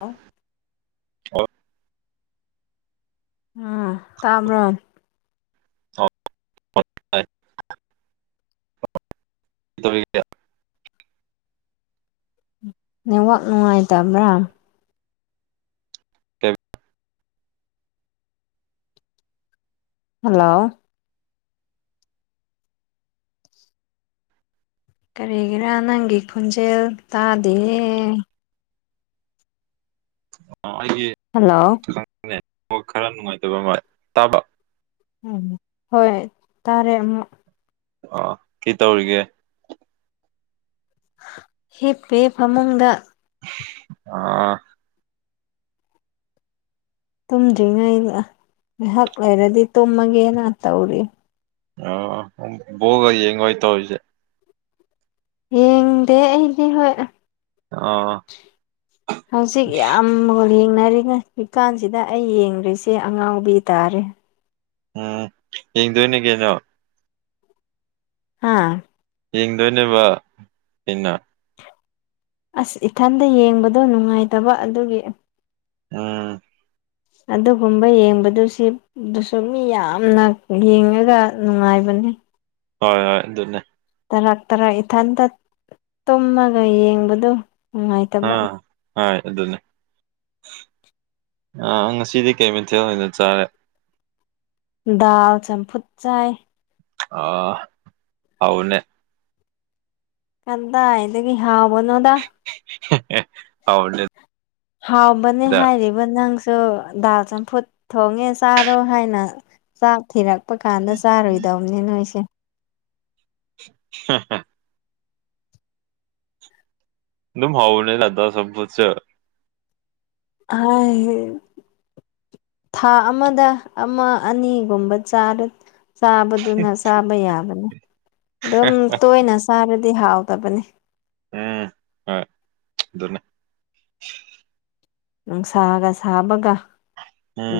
ꯑ ꯍ ꯎꯝ ꯇꯥꯃ꯭ꯔꯣꯝ ꯍ ꯍꯣꯏ [inaudible] ꯅꯦꯠꯋꯥꯛ ꯅꯨꯡꯉꯥꯏꯇꯕ꯭ꯔꯥ ꯀ ꯍꯜꯂꯣ ꯀꯔꯤꯒꯤꯔꯥ ꯅꯪꯒꯤ ꯈꯣꯟꯖꯦꯜ ꯇꯥꯗꯦꯌꯦ ꯑꯩꯒꯤ ꯍꯜꯂꯣ ꯈꯔ ꯅꯨꯡꯉꯥꯏꯇꯕ ꯑꯃ ꯇꯥꯕ ꯎꯝ ꯍꯣꯏ ꯇꯥꯔꯦ ꯑꯃꯨꯛ ꯑꯥ ꯀꯩ ꯇꯧꯔꯤꯒꯦ ꯍꯤꯞꯄꯦ ꯐꯃꯨꯡꯗ ꯑꯥ ꯇꯨꯝꯗ꯭ꯔꯤꯉꯩ ꯉꯥꯏꯍꯥꯛ ꯂꯩꯔꯗꯤ ꯇꯨꯝꯃꯒꯦꯅ ꯇꯧꯔꯤ ꯑ ꯒ ꯌꯦꯡꯡ ꯍꯣꯏ ꯇ ꯍꯧꯣꯏꯁꯦ ꯍꯡꯗꯦ ꯑꯩꯗꯤ ꯍꯣꯏ ꯑꯥ ꯍꯧꯖꯤꯛ ꯌꯥꯝ ꯌꯦꯡꯅꯔꯤꯉꯩ ꯖꯤꯀꯥꯟꯁꯤꯗ ꯑꯩ ꯌꯦꯡꯗ꯭ꯔꯤꯁꯦ ꯑꯉꯥꯎꯕꯤ ꯇꯥꯔꯦ ꯎꯝ ꯌꯦꯡꯗꯅ ꯀꯦꯩꯅꯣ ꯍꯥꯥ ꯌꯦꯡꯗꯣꯏꯅꯦꯕ ꯑꯩꯅ ꯑꯁ ꯏꯊꯟꯇ ꯌꯦꯡꯕꯗꯣ ꯅꯨꯡꯉꯥꯏꯇꯕ ꯑꯗꯨꯒꯤ ꯑꯥ ꯑꯗꯨꯒꯨꯝꯕ ꯌꯦꯡꯕꯗꯨ ꯁꯤꯗꯨꯁꯨ ꯃꯤ ꯌꯥꯝꯅ ꯌꯦꯡꯉꯒ ꯅꯨꯡꯉꯥꯏꯕꯅꯤ ꯑ ꯍꯣꯏ ꯍꯣꯏ ꯑꯗꯨ ꯑꯗꯨꯅꯦ ꯇꯔꯥꯛ ꯇꯔꯥꯛ ꯏꯊꯟꯇ ꯇꯨꯝꯃꯒ ꯌꯦꯡꯕꯗꯣ ꯅꯨꯡꯉꯥꯏꯇꯕ ꯑꯥ ꯑꯗꯨꯗꯟꯅ ꯑꯥ ꯉꯁꯤꯗꯤ ꯀꯩ ꯃꯊꯦꯜ ꯑꯣꯏꯅ ꯆꯥꯔꯦ꯫ ꯗꯜ ꯆꯝꯐꯨꯠ ꯆꯥꯏ ꯑ ꯍꯧꯎꯅꯦ ꯀꯗꯥꯏꯗꯒꯤ ꯍꯥꯎ ꯕꯅꯣꯗꯥ ꯍꯥꯎꯕꯅꯦ ꯍꯥꯎꯕꯅꯦ ꯗꯥ ꯍꯥꯏꯔꯤꯕ ꯅꯪ ꯁꯨ ꯗꯥꯜ ꯆꯝꯐꯨꯠ ꯊꯣꯡꯉꯦ ꯆꯥꯔꯣ ꯍꯥꯏꯅ ꯆꯥꯛ ꯊꯤꯔꯛ ꯀꯛꯄ ꯀꯥꯟꯗ ꯆꯥꯔꯣꯏꯗꯧꯅꯤ ꯅꯣꯏꯁꯦ ꯍ ꯍ ꯑꯗꯨ ꯑꯗꯨꯝ ꯍꯥꯎꯅꯦ ꯂꯗ ꯁꯁ ꯑ ꯊꯥ ꯑꯃꯗ ꯑꯃ ꯑꯅꯤꯒꯨꯝꯕ ꯆꯥꯔꯨ ꯆꯥꯕꯗꯨꯅ ꯆꯥꯕ ꯌꯥꯕꯅꯦ ꯑꯗꯨꯝ ꯇꯣꯏꯅ ꯆꯥꯕ ꯗꯤ ꯍꯥꯥꯎꯥꯎꯗꯕꯅꯤ ꯎꯝ ꯍ ꯑꯗꯨꯟꯅ ꯅꯨꯡꯁꯥꯒ ꯁꯥꯕꯒ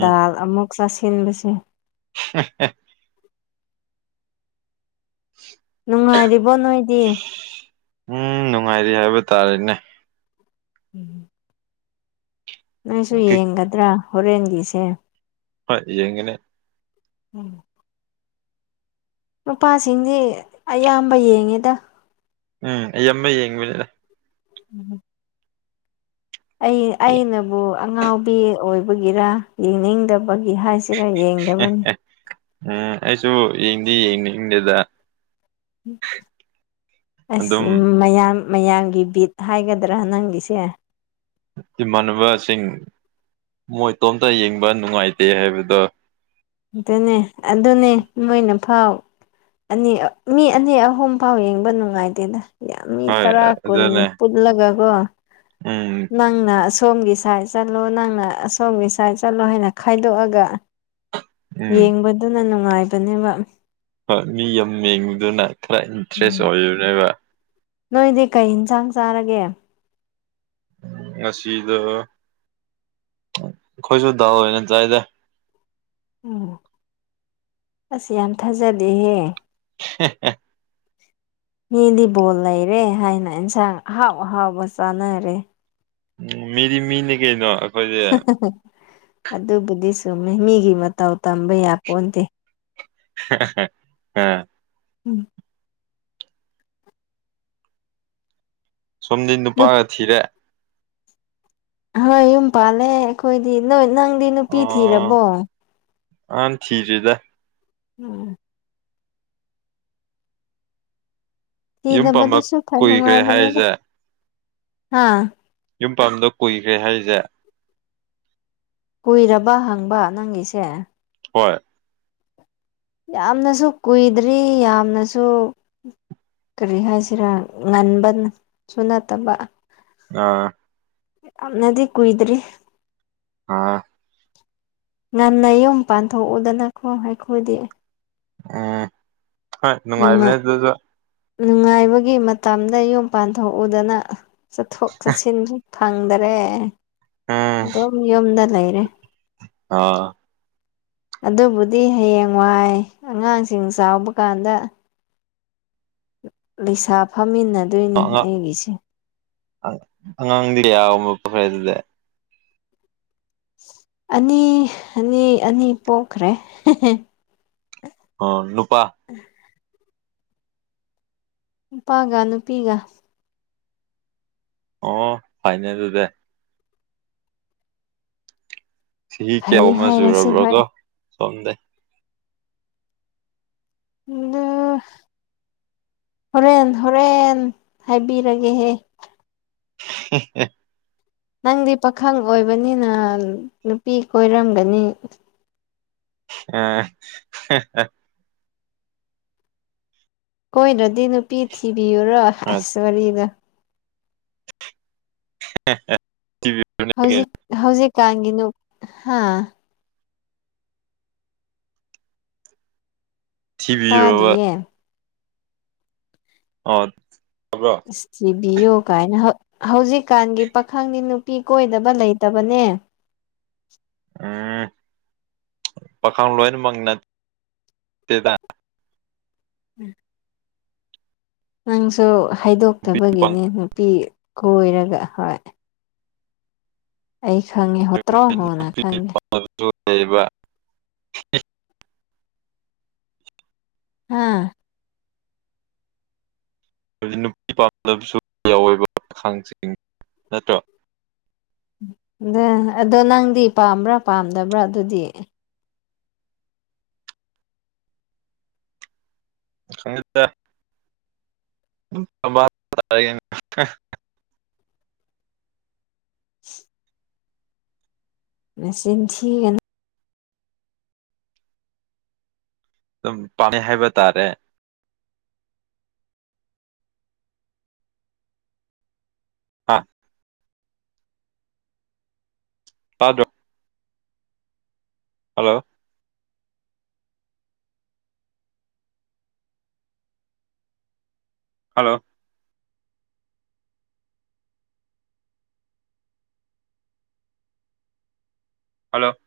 ꯗꯥꯜ ꯑꯃꯨꯛ ꯆꯥꯁꯤꯟꯕꯁꯦ ꯍꯦꯍꯦ ꯅꯨꯡꯉꯥꯏꯔꯤꯕꯣ ꯅꯣꯏꯗꯤ ꯎꯝ ꯅꯨꯡꯉꯥꯏꯔꯤ ꯍꯥꯏꯕ ꯇꯥꯔꯦꯅꯦ ꯎꯝ ꯅꯪꯁꯨ ꯌꯦꯡꯒꯗ꯭ꯔꯥ ꯍꯣꯔꯦꯟꯒꯤꯁꯦ ꯍ ꯌꯦꯅꯦ ꯎꯝ ꯅꯨꯄꯥꯁꯤꯡꯗꯤ ꯑꯌꯥꯝꯕ ꯌꯦꯡꯉꯤꯗ ꯎꯝ ꯑꯩꯃ ꯌꯦꯡꯉꯤꯕꯅꯤꯗ ꯎꯝ ꯑꯩ ꯑꯩꯅꯕꯨ ꯑꯉꯥꯎꯕꯤ ꯑꯣꯏꯕꯒꯤꯔ ꯌꯦꯡꯅꯤꯡꯗꯕꯒꯤ ꯍꯥꯏꯁꯦ ꯁꯤꯔ ꯌꯦꯡꯗꯕꯅꯤ ꯑꯦ ꯎꯝ ꯑꯩꯁꯨ ꯌꯦꯡꯗꯤ ꯌꯦꯡꯅꯤꯡꯗꯦꯗ ꯑꯁꯤ ꯑꯗꯨꯝ ꯃꯌꯥꯝ ꯃꯌꯥꯝꯒꯤ ꯕꯤꯠ ꯍꯥꯏꯒꯗ꯭ꯔꯥ ꯅꯪꯒꯤꯁꯦ ꯃꯟꯕ ꯁꯤꯡ ꯃꯣꯏꯇꯣꯝꯇ ꯌꯦꯡꯕ ꯅꯨꯡꯉꯥꯏꯇꯦ ꯍꯥꯏꯕꯗꯣ ꯑꯗꯨꯅꯦ ꯑꯗꯨꯅꯦ ꯃꯣꯏꯅ ꯐꯥꯎ ꯑꯅꯤ ꯃꯤ ꯑꯅꯤ ꯑꯍꯨꯝ ꯐꯥꯎ ꯌꯦꯡꯕ ꯅꯨꯡꯉꯥꯏꯗꯦꯗ ꯌꯥꯝꯅꯤ ꯍꯣꯏ ꯇꯔꯥ ꯀꯨꯟ ꯑꯗꯨꯅꯦ ꯄꯨꯜꯂꯒꯀꯣ ꯎꯝ ꯅꯪꯅ ꯑꯁꯣꯝꯒꯤ ꯁꯥꯏꯠ ꯆꯠꯂꯣ ꯅꯪꯅ ꯑꯁꯣꯝꯒꯤ ꯁꯥꯏꯠ ꯆꯠꯂꯣ ꯍꯥꯏꯅ ꯈꯥꯏꯗꯣꯛꯑꯒ ꯎꯝ ꯌꯦꯡꯕꯗꯨꯅ ꯅꯨꯡꯉꯥꯏꯕꯅꯦꯕ ꯃꯤ ꯌꯥꯝ ꯌꯦꯡꯕꯗꯨꯅ ꯈꯔ ꯏꯟꯇꯔꯦꯁ ꯎꯝ ꯑꯣꯏꯅꯦꯕ ꯅꯣꯏꯗꯤ ꯀꯩ ꯌꯦꯟꯁꯥꯡ ꯆꯥꯔꯒꯦ ꯉꯁꯤꯗꯨ ꯑꯩꯈꯣꯏꯁꯨ ꯗꯥꯎ ꯑꯣꯏꯅ ꯆꯥꯏꯗ ꯎꯝ ꯑꯁ ꯌꯥꯝ ꯊꯥꯖꯗꯦꯍꯦ ꯍꯦꯍꯦ ꯃꯤꯗꯤꯕꯣꯜ ꯂꯩꯔꯦ ꯍꯥꯏꯅ ꯏꯟꯁꯥꯡ ꯑꯍꯥꯎ ꯑꯍꯥꯎꯕ ꯆꯥꯅꯔꯦ ꯎ ꯝꯃꯤꯗꯤ ꯃꯤꯅꯤꯀꯩꯅꯣ ꯍꯍꯍꯑꯗꯨꯕꯨꯗꯤ ꯆꯨꯝꯃꯤ ꯃꯤꯒꯤ ꯃꯇꯧ ꯇꯝꯕ ꯌꯥ ꯄꯣꯟꯟꯗꯦ ꯍꯥꯥꯍꯍꯍ ꯎꯝ ꯁꯣꯝꯗꯤ ꯅꯨꯄꯥꯒ ꯊꯤꯔꯦ ꯍꯣꯏ ꯌꯨꯝ ꯄꯥꯜꯂꯦ ꯑꯩꯈꯣꯏꯗꯤ ꯅꯣꯏ ꯅꯪꯗꯤ ꯅꯨꯄꯤ ꯊꯤꯔꯕꯣ ꯑ ꯊꯤꯔꯤꯗ ꯎꯝ ꯌꯨꯝ ꯊꯤꯗꯕꯗꯨ ꯄꯥꯟꯕ ꯁꯨ ꯈꯔꯅ ꯀꯨꯏꯈ꯭ꯔꯦ ꯅꯨꯡꯉꯥꯏꯕꯅꯤꯗ ꯍꯥꯏꯔꯤꯁꯦ ꯍꯥꯥ ꯌꯨꯝ ꯄꯝꯗꯣ ꯀꯨꯏꯈ꯭ꯔꯦ ꯍꯥꯏꯔꯤꯁꯦ ꯀꯨꯏꯔꯕ ꯍꯪꯕ ꯅꯪꯒꯤꯁꯦ ꯍꯣꯏ ꯌꯥꯝꯅꯁꯨ ꯀꯨꯏꯗ꯭ꯔꯤ ꯌꯥꯝꯅꯁꯨ ꯀꯔꯤ ꯍꯥꯏꯁꯤꯔꯥ ꯉꯟꯕꯁꯨ ꯅꯠꯇꯕ ꯑꯥ ꯑꯝꯅꯗꯤ ꯀꯍꯤꯗ꯭ꯔꯤ ꯑꯥ ꯉꯟꯅ ꯌꯨꯝ ꯄꯥꯟꯊꯣꯛꯎꯗꯅꯈꯣ ꯍꯥꯏꯈꯣꯏꯗꯤ ꯎꯝ ꯍꯣꯏ ꯅꯨꯡꯉꯥꯏꯕꯅꯦ ꯅꯨꯡꯉꯥꯏ ꯑꯗꯨꯁꯨ ꯅꯨꯡꯉꯥꯏꯕꯒꯤ ꯃꯇꯝꯗ ꯌꯨꯝ ꯄꯥꯟꯊꯣꯛꯎꯗꯅ ꯆꯠꯊꯣꯛ ꯆꯠꯁꯤꯟꯈꯤ ꯐꯪꯗꯔꯦ ꯎꯝ ꯑꯗꯨꯝ ꯌꯨꯝꯗ ꯂꯩꯔꯦ ꯑꯥ ꯑꯗꯨꯕꯨꯗꯤ ꯍꯌꯦꯡ ꯋꯥꯏ ꯑꯉꯥꯡꯁꯤꯡ ꯆꯥꯎꯕ ꯀꯥꯟꯗ ꯂꯩꯁꯥ ꯐꯝꯃꯤꯟꯅꯗꯣꯏꯅꯦ ꯑꯩꯒꯤꯁꯦ ꯑꯉꯥꯡꯗꯤꯗꯤꯌꯥꯈꯔꯦ ꯑꯗꯨꯗ ꯑꯅꯤ ꯑꯅꯤ ꯑꯅꯤ ꯄꯣꯛꯈ꯭ꯔꯦ ꯑꯣ ꯅꯨꯄꯥ ꯅꯨꯄꯥꯒ ꯅꯨꯄꯤꯒ ꯑꯣ ꯐꯥꯏꯅꯦꯜ ꯗ ꯆꯍꯤ ꯀꯌꯥ ꯋꯥ ꯐꯩ ꯑꯃ ꯍꯥꯏꯔꯁꯤ ꯍꯣꯏ ꯆꯨꯔꯕ꯭ꯔꯒꯣ ꯁꯣꯝꯗ ꯑ ꯍꯣꯔꯦꯟ ꯍꯣꯔꯦꯟ ꯍꯥꯏꯕꯤꯔꯒꯦꯍꯦ [inaudible] ꯅꯪꯗꯤ ꯄꯥꯈꯪ ꯑꯣꯏꯕꯅꯤꯅ ꯅꯨꯄꯤ ꯀꯣꯏꯔꯝꯒꯅꯤ ꯑ ꯀꯣꯏꯅꯗꯤ ꯅꯨꯄꯤ ꯊꯤꯕꯤꯌꯨꯔꯣ ꯑꯁ ꯋꯥꯔꯤꯗ [inaudible] ꯍꯧꯖꯤꯛ ꯍꯧꯖꯤꯛ ꯀꯒꯤꯅ ꯍꯥꯥ ꯊꯤꯕꯤꯔꯕ ꯇꯥꯗꯤꯌꯦ ꯑꯣ ꯇꯥꯕ꯭ꯔꯣ ꯑ ꯊꯕꯤꯌꯨ ꯀꯥꯏꯅ ꯍꯧꯖꯤꯛꯀꯥꯟꯒꯤ ꯄꯥꯈꯪꯅꯤ ꯅꯨꯄꯤ ꯀꯣꯏꯗꯕ ꯂꯩꯇꯕꯅꯦ ꯎꯝ ꯄꯥꯈꯪ ꯂꯣꯏꯅꯃꯛ ꯅꯠꯇꯦ ꯇ ꯎꯝ ꯅꯪꯁꯨ ꯅꯨꯄꯤ ꯄꯥꯝ ꯍꯥꯏꯗꯣꯛꯇꯕꯒꯤꯅꯤ ꯅꯨꯄꯤ ꯈꯣꯏꯔꯒ ꯍꯣꯏ ꯑꯩ ꯈꯪꯉꯦ ꯍꯣꯠꯇ꯭ꯔꯣ ꯍꯣꯅ ꯈꯪꯉꯦ ꯂꯩꯔꯤꯕꯔꯤꯕ ꯑꯥ ꯅꯨꯄꯤ ꯄꯥꯝꯂꯕꯁꯨ ꯌꯥꯎꯋꯦꯕꯈꯥꯡꯁꯤꯡ ꯅꯠꯇ꯭ꯔꯣ ꯑ ꯑꯗꯣ ꯅꯪꯗꯤ ꯄꯥꯝꯕ꯭ꯔꯥ ꯄꯥꯝꯗꯕ꯭ꯔꯥ ꯑꯗꯨꯗꯤ ꯁꯠꯇ [inaudible] ꯃꯁ ꯊꯒꯅ ꯑꯗꯨꯝ ꯄꯥꯝꯃꯦ ꯍꯥꯏꯕ ꯇꯥꯔꯦ ꯑꯥ ꯇꯥꯗ꯭ꯔꯣ ꯍꯜꯂꯣ ꯍꯜꯂꯣ ꯍꯜꯂꯣ